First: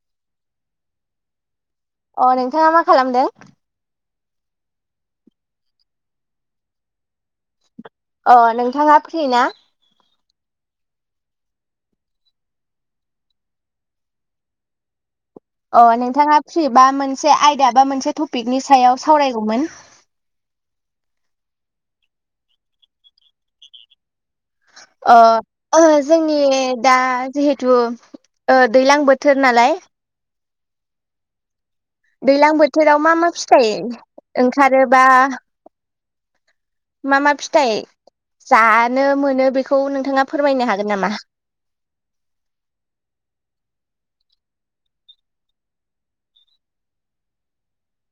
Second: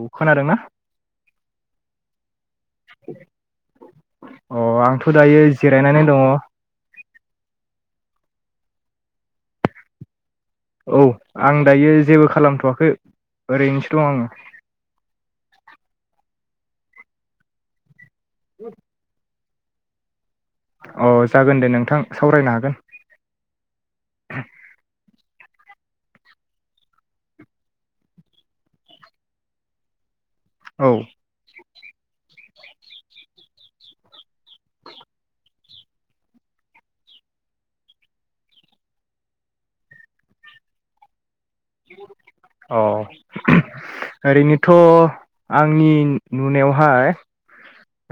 औ खोनादोंना? अ नों थाङा मा खालामदों? अ आंथ दायो जिरायनानै दङ अ नोंथाङा फ्रि ना? औ आं दायो जेबो खालामथआखै ओरैनोसो दं आङो अ नोंथाङा फ्रि बा मोनसे आयदा बा मोनसे टपिकनि सायाव सावरायगौमोन अ जागोन दे नोंथां सावरायनो हागोन ओहो जोंनि दा जिहेथु दैलां बोथोर नालाय औ दैलां बोथोराव मा मा फिथाय ओंखारोबा मा मा फिथाइ जानो मोनो बेखौ नोंथाङा फोरमायनो हागोन नामा? अ ओरैनोथ आंनि नुनायावहाय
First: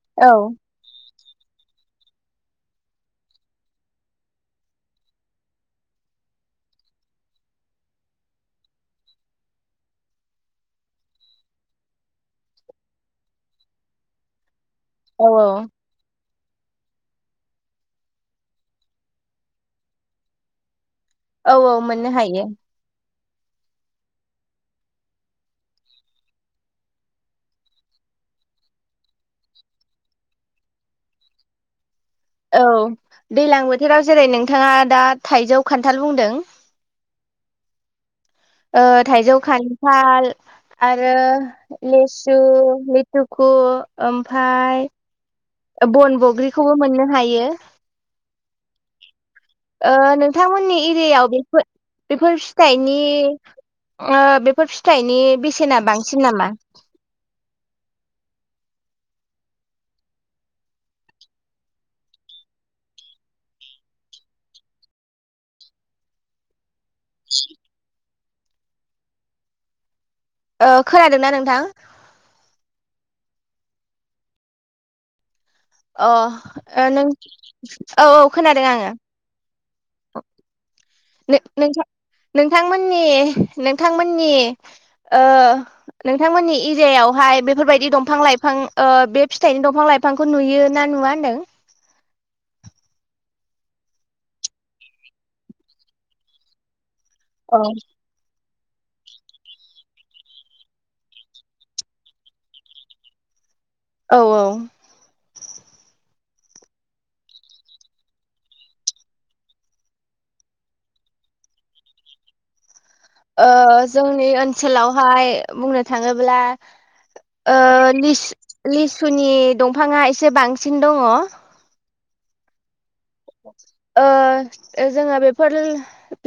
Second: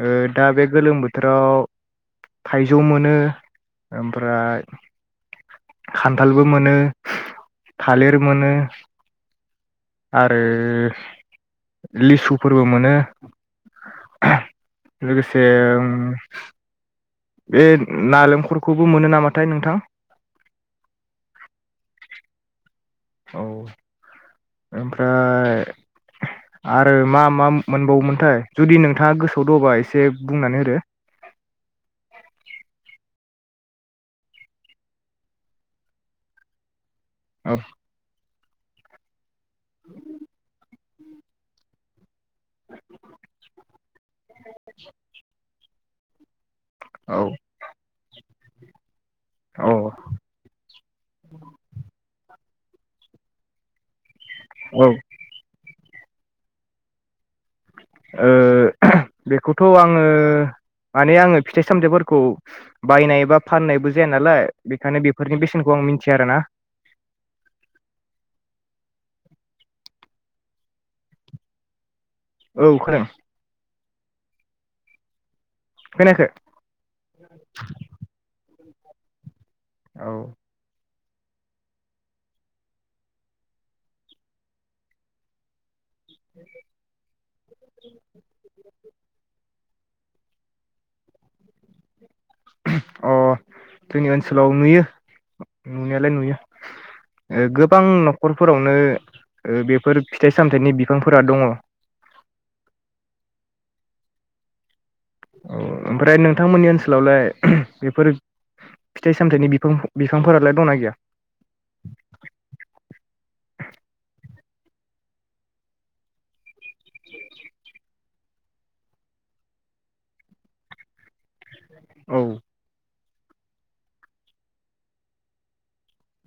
ओ औ दा बे गोलोम बोथ थोराव थाइजौ मोनो ओमफ्राय खान्थालबो मोनो थालिर मोनो आरो लिसुफोरबो मोनो औ लोगोसे ओम बे नालेंखलखौबो मोनो नामाथाय नोंथां औ औ मोननो हायो औ ओमफ्राय आरो मा मा मोनबावोमोनथाय जुदि नोंथाङा गोसोआव दङबा एसे बुंनानै होदो औ दैलां बोथोराव जेरै नोंथाङा दा थाइजौ खान्थाल बुंदों औ ओ थाइजौ खान्थाल आरो लेस सु लिटुखु ओमफाय बन बग्रि खौबो मोननो औ हायो औ ओ नोंथांमोननि एरियायाव बेफोर बेफोर फिथाइनि ओ बेफोर औ ओ फिथाइनि बेसेना बांसिन नामा? ओ बेखौथ आङो माने आङो फिथाइ सामथाइफोरखौ बायनाय बा फाननायबो जाया नालाय बेखायनो बेफोरनि बेसेनखौ आं मिथिया आरोना [inaudible] खोनादोंना नोंथां औ खोनादों खोनायाखै अ नों औ औ खोना दों आङो औ नों-नोंथां नोंथांमोननि नोंथांमोननि ओ नोंथांमोननि एरियायावहाय बेफोरबायदि दंफां लाइफां ओ बे फिथाइनि दंफां लाइफांखौ नुयो ना नुवा होनदों अ जोंनि ओनसोलाव नुयो नुनायालाय नुयो ओ औ गोबां नखर फोरावनो बेफोर फिथाइ सामथाइनि बिफांफोरा दङ। औ औ औ ओमफ्राय नोंथांमोननि ओनसोलावलाय बेफोर फिथाइ सामथायाइनि बिफां बिफांफोरालाय दंना गैया? ओ जोंनि ओनसोलावहाय बुंनो थाङोब्ला ओ लिस-लिसुनि दंफाङा एसे बांसिन दङ। औ ओ जोङो बेफोर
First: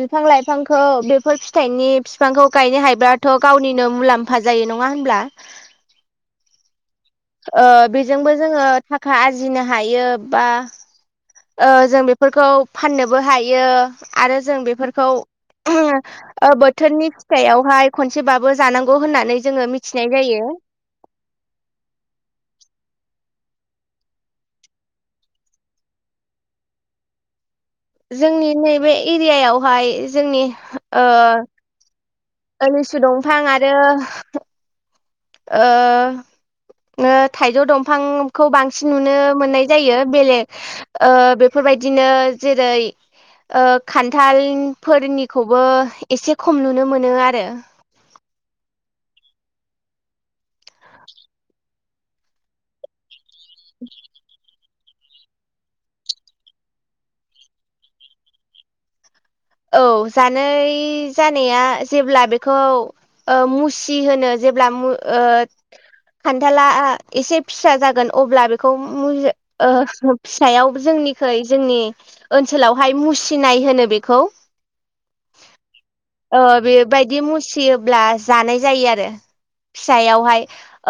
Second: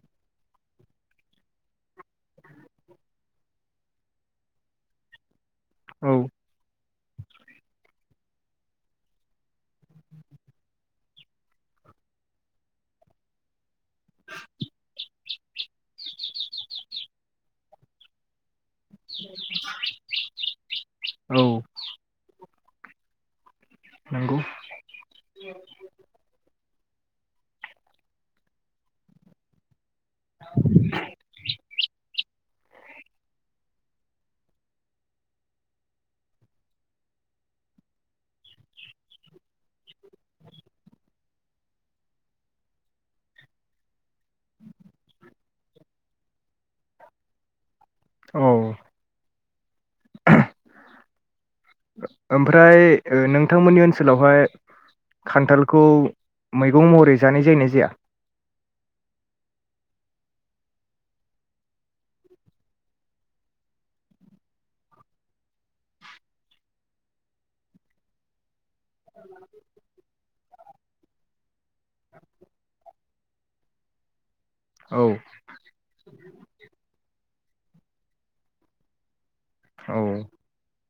बिफां लाइफांखौ बेफोर फिथाइनि बिफांखौ गायनो हायोब्लाथ गावनिनो मुलाम्फा जायो नङा होनब्ला औ ओ बेजोंबो जोङो थाखा आरजिनो हायो बा ओ जों बेफोरखौ फाननोबो हायो आरो जों बेफोरखौ बोथोरनि फिथाइयावहाय खनसेबाबो। जानांगौ होननानै जोङो मिथिनाय जायो। औ नंगौ। जोंनि नैबे एरियायावहाय जोंनि ओ। लिसु दंफां आरो ओ थाइजौ दंफांखौ बांसिन नुनो मोननाय जायो बेलेग ओ बेफोरबायदिनो जेरै ओ खान्थालफोरनिखौबो एसे खम नुनो मोनो आरो। औ। ओमफ्राय नों। थांमोननि ओनसोलावहाय खान्थालखौ मैगं महरै जानाय जायोना जाया? औ जानाय जानाया जेब्ला बेखौ ओ मुसि होनो जेब्ला मु ओ खान्थाला एसे फिसा जागोन अब्ला बेख खौ मुजि ओ। फिसायाव जोंनिखै जोंनि ओनसोलावहाय मुसिनाय होनो बेखौ [unintelligible] औ अ बे बायद बिदि मुसियोब्ला जानाय जायो आरो औ फिसायावहाय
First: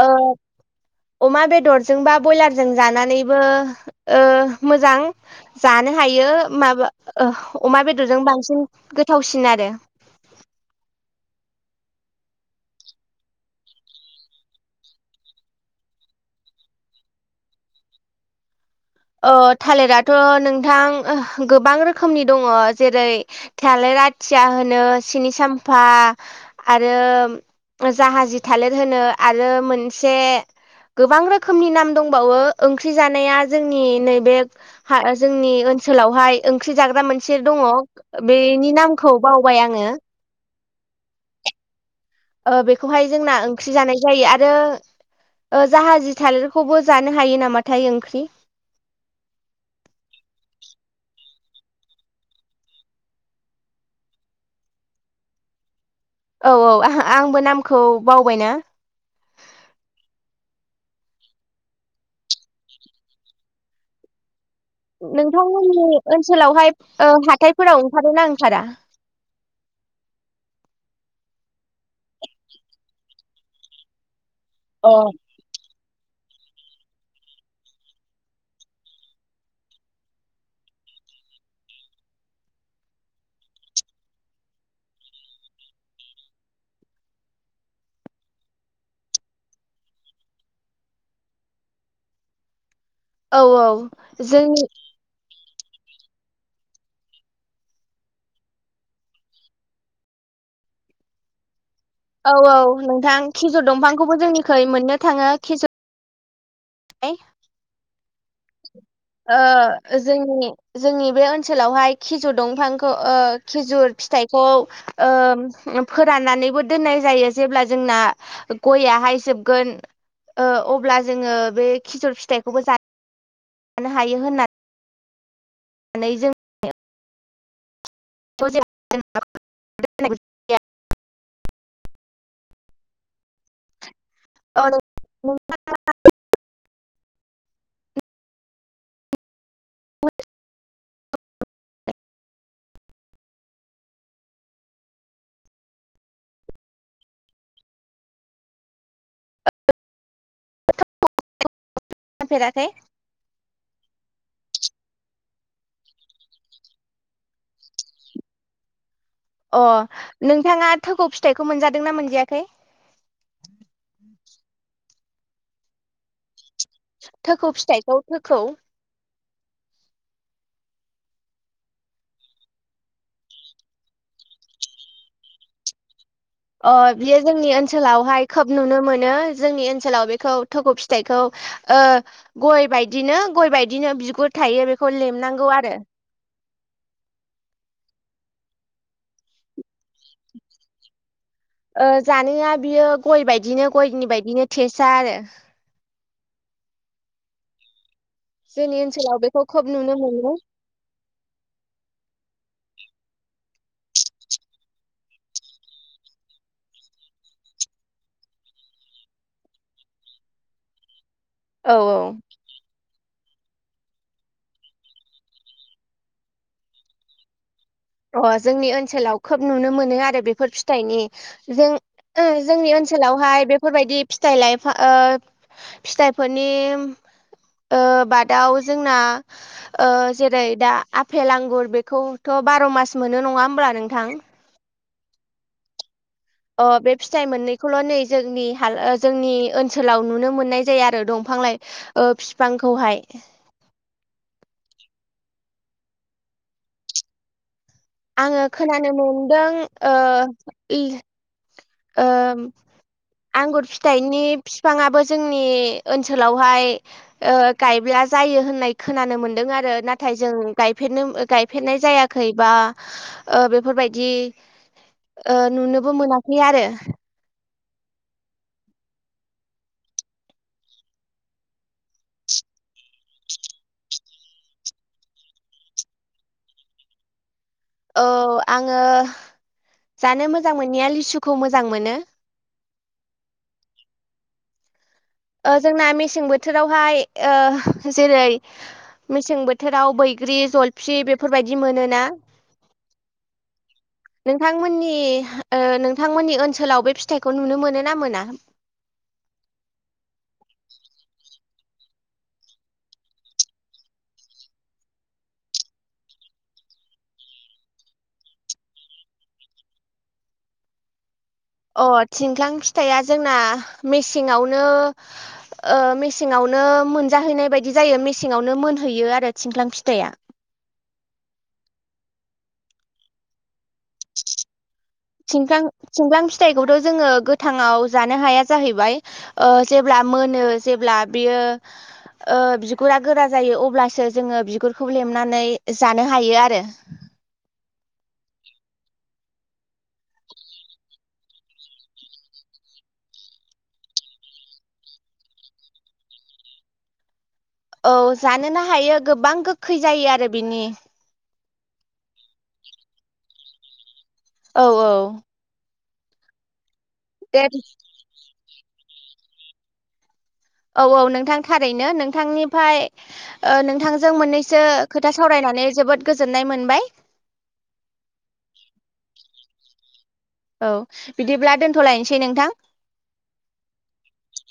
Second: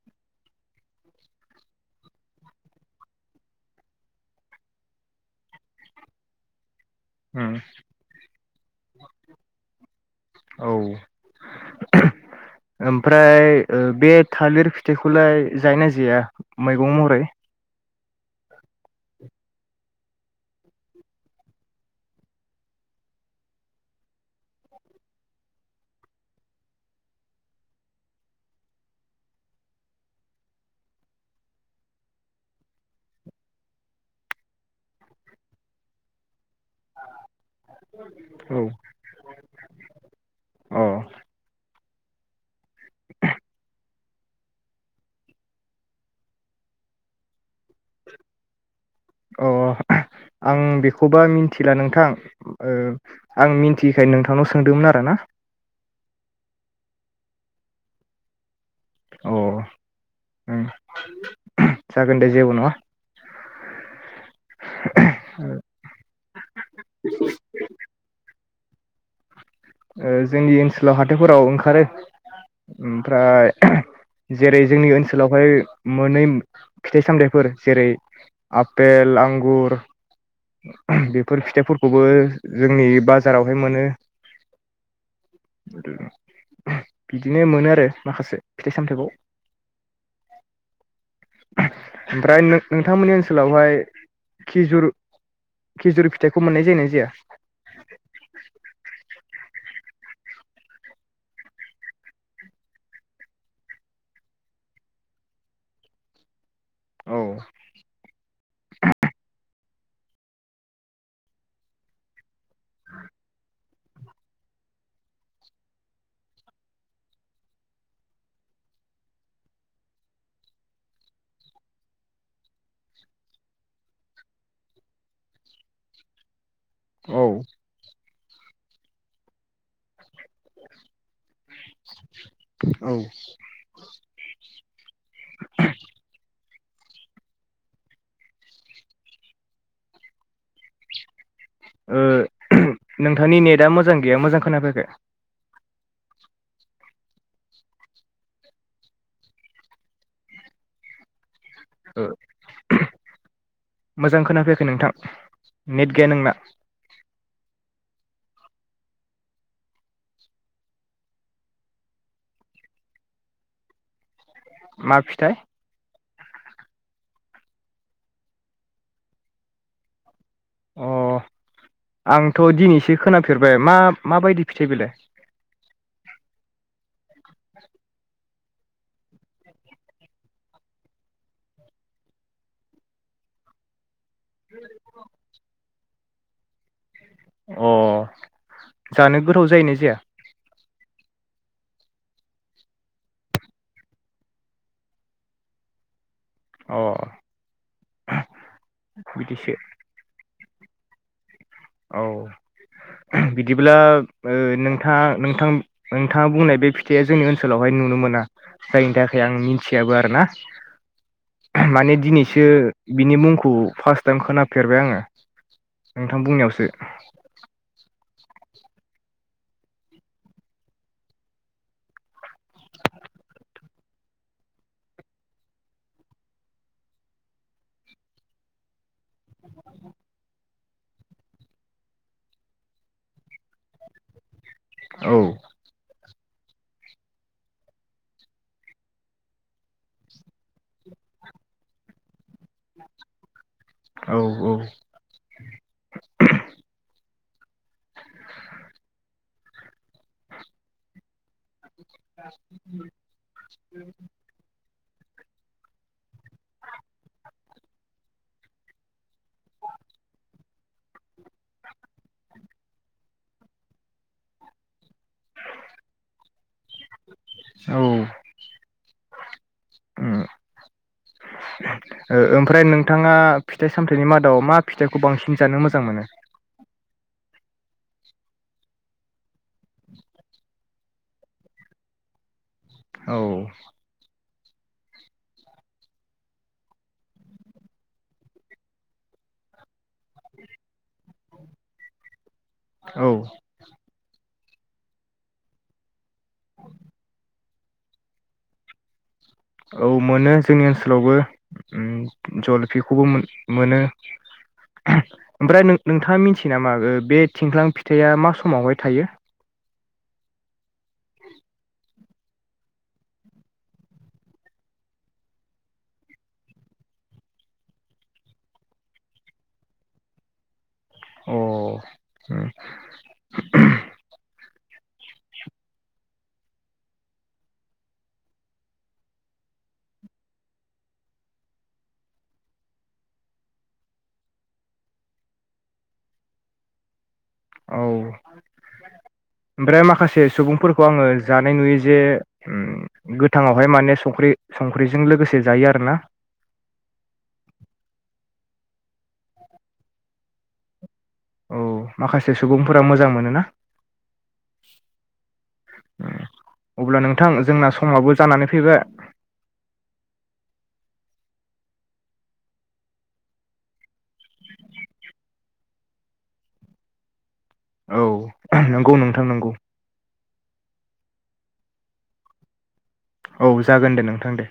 ओ। अमा बेदरजों बा बयलारजों जानानैबो ओ मोजां जानो हायो माबा ओ उम अमा बेदरजों बांसिन गोथावसिन आरो। ओहो ओमफ्राय ओ बे थालिर फिथाइखौलाय जायना जाया मैगं महरै? ओ थालिराथ नोंथां ओह गोबां रोखोमनि दङ जेरै थालिर आथिया होनो, सिनि साम्फा आरो जाहाजि थालिर होनो आरो मोनसे गोबां रोखोमनि नाम दंबावो ओंख्रि जानाया जोंनि नैबे हा-जोंनि ओनसोलावहाय ओंख्रि जाग्रा मोन से दङ औ बेनि नामखौ बावबाय आङो अ। ओ बेखौहाय जोंना ओंख्रि जानाय जायो आरो ओ जाहाजि थालिरखौबो जानो हायो नामाथाय ओंख्रि। अ आं बेखौबा मिथिला नोंथां ओ आं मिथियैखाय नोंथांनाव सोंदोंमोन आरो ना? औ औ आहा आंबो नामखौ बावबाय ना। अ उम जागोन दे जेबो नङा। नोंथांमोननि ओनसोलावहाय ओ हाथाइफोराव ओंखारोना ओंखार खारा ओ जोंनि ओनसोलाव हाथाइफोराव ओंखारो ओमफ्राय ओहो जेरै अ जोंनि ओनसोलावहाय मोनै फिथाइ-सामथायाइफोर जेरै आपेल, आंगुर बेफोर फिथाइफोरखौबो जोंनि बाजारावहाय मोनो [inaudible] बिदिनो मोनो आरो माखासे फिथाइ सामथाइखौ [inaudible] ओमफ्राय नों नोंथांमोननि औ औ ओनसोलावहाय जोंनि खिजुर खेजुरि फिथाइखौ मोननाय जायोना जाया? औ औ नोंथां खिजुर दंफांखौबो जोंनिखै मोननो थाङो खिजुर नै औ जोंनि जोंनि बे ओनसोलावहाय खिजुर दंफांखौ ओ खिजुर फिथाइखौ ओ फोराननानैबो दोननाय जायो जेब्ला जोंना गयाहाय जोबगोन ओ अब्ला जोङो बे खिजुर फिथाइखौबो जा जानो हायो होननानै नानै जोङो औ [unintelligible] [unintelligible] औ अ [unintelligible] [unintelligible] ओ नोंथांनि नेटआ मोजां गैया मोजां खोनाफैयाखै। ओ मोनफेराखै ओम मोजां खोनाफै नोंथां नेट गैया नोंना अ नोंथाङा थखौ फिथाइखौ मोनजादोंना मोनजायाखै? मा फिथाइ? थोखौ फिथाइखौ थोखौ अ आंथ दिनैसो खोनाफेरबाय मा माबायदि फिथाइ बेलाय ओ बियो जोंनि ओनसोलावहाय खोब नुनो मोनो जोंनि ओनसोलाव बेखौ थौखौ फिथाइखौ ओ गय बायदिनो गय बायदिनो बिग बो थायो बेखौ लेमनांगौ आरो अ जानो गोथाव जायोना जाया ओ जानाया बियो गय बायदिनो गयनि बायदिनो टेसआ आरो अ जोंनि ओनसोलाव बेखौ बिदिसो खोब नुनो मोनो। औ बिदिब्ला नोंथा-नोंथां नोंथाङा बुंनाय बे फिथाइया जोंनि ओनसोलावहाय नुनो मोना जायनि थाखाय आं मिथियाबो आरोना औ माने दिनैसो बिनि मुंख खौ फार्स्ट टाइम खोनाफेरबाय आङो नोंथां बुंनायावसो सो। अह जोंनि ओनसोलाव खोब नुनो मोनो आरो बेफोर फिथाइनि जों जोंनि ओनसोलावहाय बेफोरबायदि फिथाइ लाइफा ओ फिथाइफोरनि ओ बादाव जोंना ओ जेरै दा आफेल आंगुर बेखौथ बार मास मोनो नङा होमब्ला नोंथां औ अ बे फिथाइ मोननैखौल नै जोंनि हाला ओ जोंनि ओनसोलाव नुनो मोननाय जायो आरो दंफां लाइ ओ फिफांखौहाय। औ औ आङो खोनानो मोनदों ओ ओम आंगुर फिथाइनि फिफाङाबो जोंनि ओनसोलावहाय ओ गायब्ला जायो होननाय खोनानो मोनदों आरो नाथाय जों गायफेरनो गायफेरनाय जायाखै बा ओ बेफोरबायदि ओ नुनोबो मोना खै आरो औ उम ओ ओमफ्राय नोंथाङा फिथाइ सामथायाइनि मादाव मा फिथाइखौ बांसिन जानो मोजां मोनो? औ आङो जानो मोजां मोननाया लिसुखौ मोजां मोनो। औ ओ जोंना मेसें बोथोरावहाय ओ जेरै मेसें बोथो राव बैग्रि, जलफि बे फोरबायदि मोनोना? औ। नोंथांमोननि ओ नोंथांमोननि ओनसोलाव बे फिथाइखौ नुनो मोनो मोनोना मोना? औ मोनो जोंनि ओनसोलावबो। ओम जलफिखौबो मो-मोनो। ओमफ्राय नों नोंथाङा मिथियो नामा ओ बे थिंख्लां फिथाइया मा समावहाय थायो? अ थिंख्लां फिथाइया जोंना मेसेङावनो ओ मेसेङावनो मोनजाहैनाय बायदि जायो मेसेङावनो मोनहैयो आरो थिंख्लां फिथाइया। अ ओम। थिंख्लां थिंख्लां फिथाइखौथ जोङो गोथाङाव जानो हाया जाहैबाय ओ जेब्ला मोनो जेब्ला बियो ओ बिगुरा गोरा जायो अब्लासो जोङो बिगुरखौ लेमनानै जानो हायो आरो। औ ओमफ्राय माखासे सुबुंफोरखौ आङो जानाय नुयो जे गोथाङावहाय माने संख्रि संख्रिजों लोगोसे जायो आरोना। औ जानोनो हायो गोबां गोखै जायो आरो बिनि औ माखासे सुबुंफोरा मोजां मोनो ना? औ औ अब्ला नोंथां दे जोंना समाबो जानानै फैबाय औ औ नोंथां थारैनो नोंथांनिफ्राय ओ नोंथांजों मोननैसो खोथा सावरायनानै जोबोद गोजोननाय मोनबाय। औ नंगौ नोंथां नंगौ। औ बिदिब्ला दोन्थ'लायनोसै नोंथां। औ जागोन दे नोंथां दे।